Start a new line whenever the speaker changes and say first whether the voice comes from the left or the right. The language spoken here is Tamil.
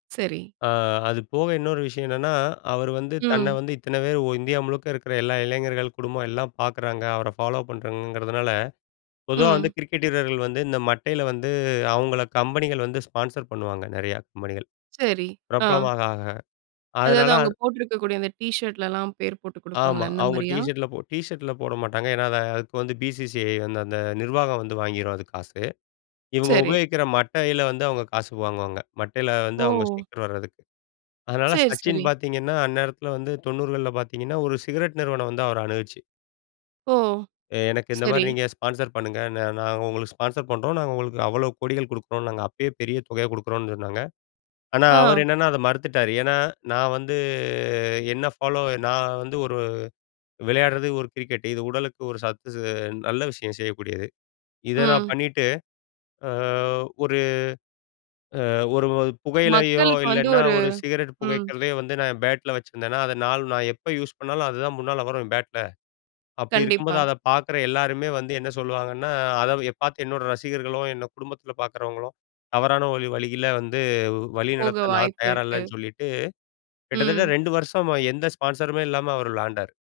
right: சரி.
left: ஆ அது போக இன்னொரு விஷயம் என்னன்னா, அவரு வந்து தன்னை
right: ம்.
left: வந்து இத்தனை பேர் ஒ இந்தியா முழுக்க இருக்கிற எல்லா இளைஞர்கள் குடும்பம் எல்லா பார்க்குறாங்க, அவரை ஃபாலோ பண்றாங்கங்கிறதுனால பொதுவா வந்து
right: ம்.
left: கிரிக்கெட் வீரர்கள் வந்து இந்த மட்டையில வந்து அவங்கள கம்பெனிகள் வந்து ஸ்பான்சர் பண்ணுவாங்க நிறையா கம்பெனிகள்.
right: சரி, ஆ.
left: பிரபலமாக ஆக.
right: அதாவது
left: அதனால
right: அவுங்க போட்டிருக்கக்கூடிய அந்த டீ ஷர்ட்லலாம் பேர் போட்டு
left: ஆமா.
right: கொடுப்பாங்களே அந்த
left: அவுங்க டீ
right: மாரியா?
left: ஷர்டில போ டீ ஷர்ட்டில போட மாட்டாங்க. ஏன்னா அதை அதுக்கு வந்து பி.சி.சி.ஐ வந்து அந்த நிர்வாகம் வந்து வாங்கிரும் அதுக்கு காசு. இவுங்க
right: சரி.
left: உபயோகிக்கிற மட்டையில வந்து அவங்க காசு வாங்குவாங்க. மட்டையில வந்து அவங்க
right: ஓ!
left: ஸ்டிக்கர் வர்றதுக்கு. அதனால
right: சேரி,
left: சச்சின்
right: சரி.
left: பார்த்தீங்கன்னா, அந்நேரத்தில வந்து 90கள்ல பார்த்தீங்கன்னா ஒரு சிகரெட் நிறுவனம் வந்து அவரை அணுகிச்சு.
right: ஓ!
left: எ எனக்கு இந்த மாதிரி
right: சரி.
left: நீங்க ஸ்பான்சர் பண்ணுங்க. நாங்க உங்களுக்கு ஸ்பான்சர் பண்ணுறோம் நாங்க உங்களுக்கு அவ்வளோ கோடிகள் கொடுக்குறோம் நாங்க அப்பயே பெரிய தொகையை கொடுக்குறோம்னு சொன்னாங்க. ஆனா அவர்
right: ஆ.
left: என்னன்னா அதை மறுத்துட்டார். ஏன்னா நான் வந்து என்னை ஃபாலோ நான் வந்து ஒரு விளையாடுறது ஒரு கிரிக்கெட் இது உடலுக்கு ஒரு சத்து ஸ் நல்ல விஷயம் செய்யக்கூடியது. இதை நான்
right: ம்.
left: பண்ணிட்டு, அ ஒரு அ ஒரு ஒரு புகையிலையோ
right: மக்களுக்கு வந்து,
left: இல்லைனா
right: ஒரு
left: ஒரு சிகரெட்
right: ம்.
left: புகைக்கிறதையே வந்து நான் என் பேட்ல வச்சிருந்தேனா, அதை நாள் நான் எப்போ யூஸ் பண்ணாலும். அதுதான் முன்னால வரும் பேட்ல அப்படி இருக்கும்போது
right: கண்டிப்பா.
left: அதை பார்க்குற எல்லாருமே வந்து என்ன சொல்லுவாங்கன்னா, அதை பார்த்து என்னோட ரசிகர்களும், என்னை குடும்பத்தில பார்க்குறவங்களும் தவறான வழி வழியில வந்து வழி
right: போக
left: நடத்த நான்
right: வாய்ப்பு
left: தயாரா
right: இருக்கு.
left: இல்லைன்னு சொல்லிட்டு, கிட்டத்தட்ட
right: ம்.
left: 2 வருஷமா எந்த ஸ்பான்சருமே இல்லாம அவர் விளையாண்டார்.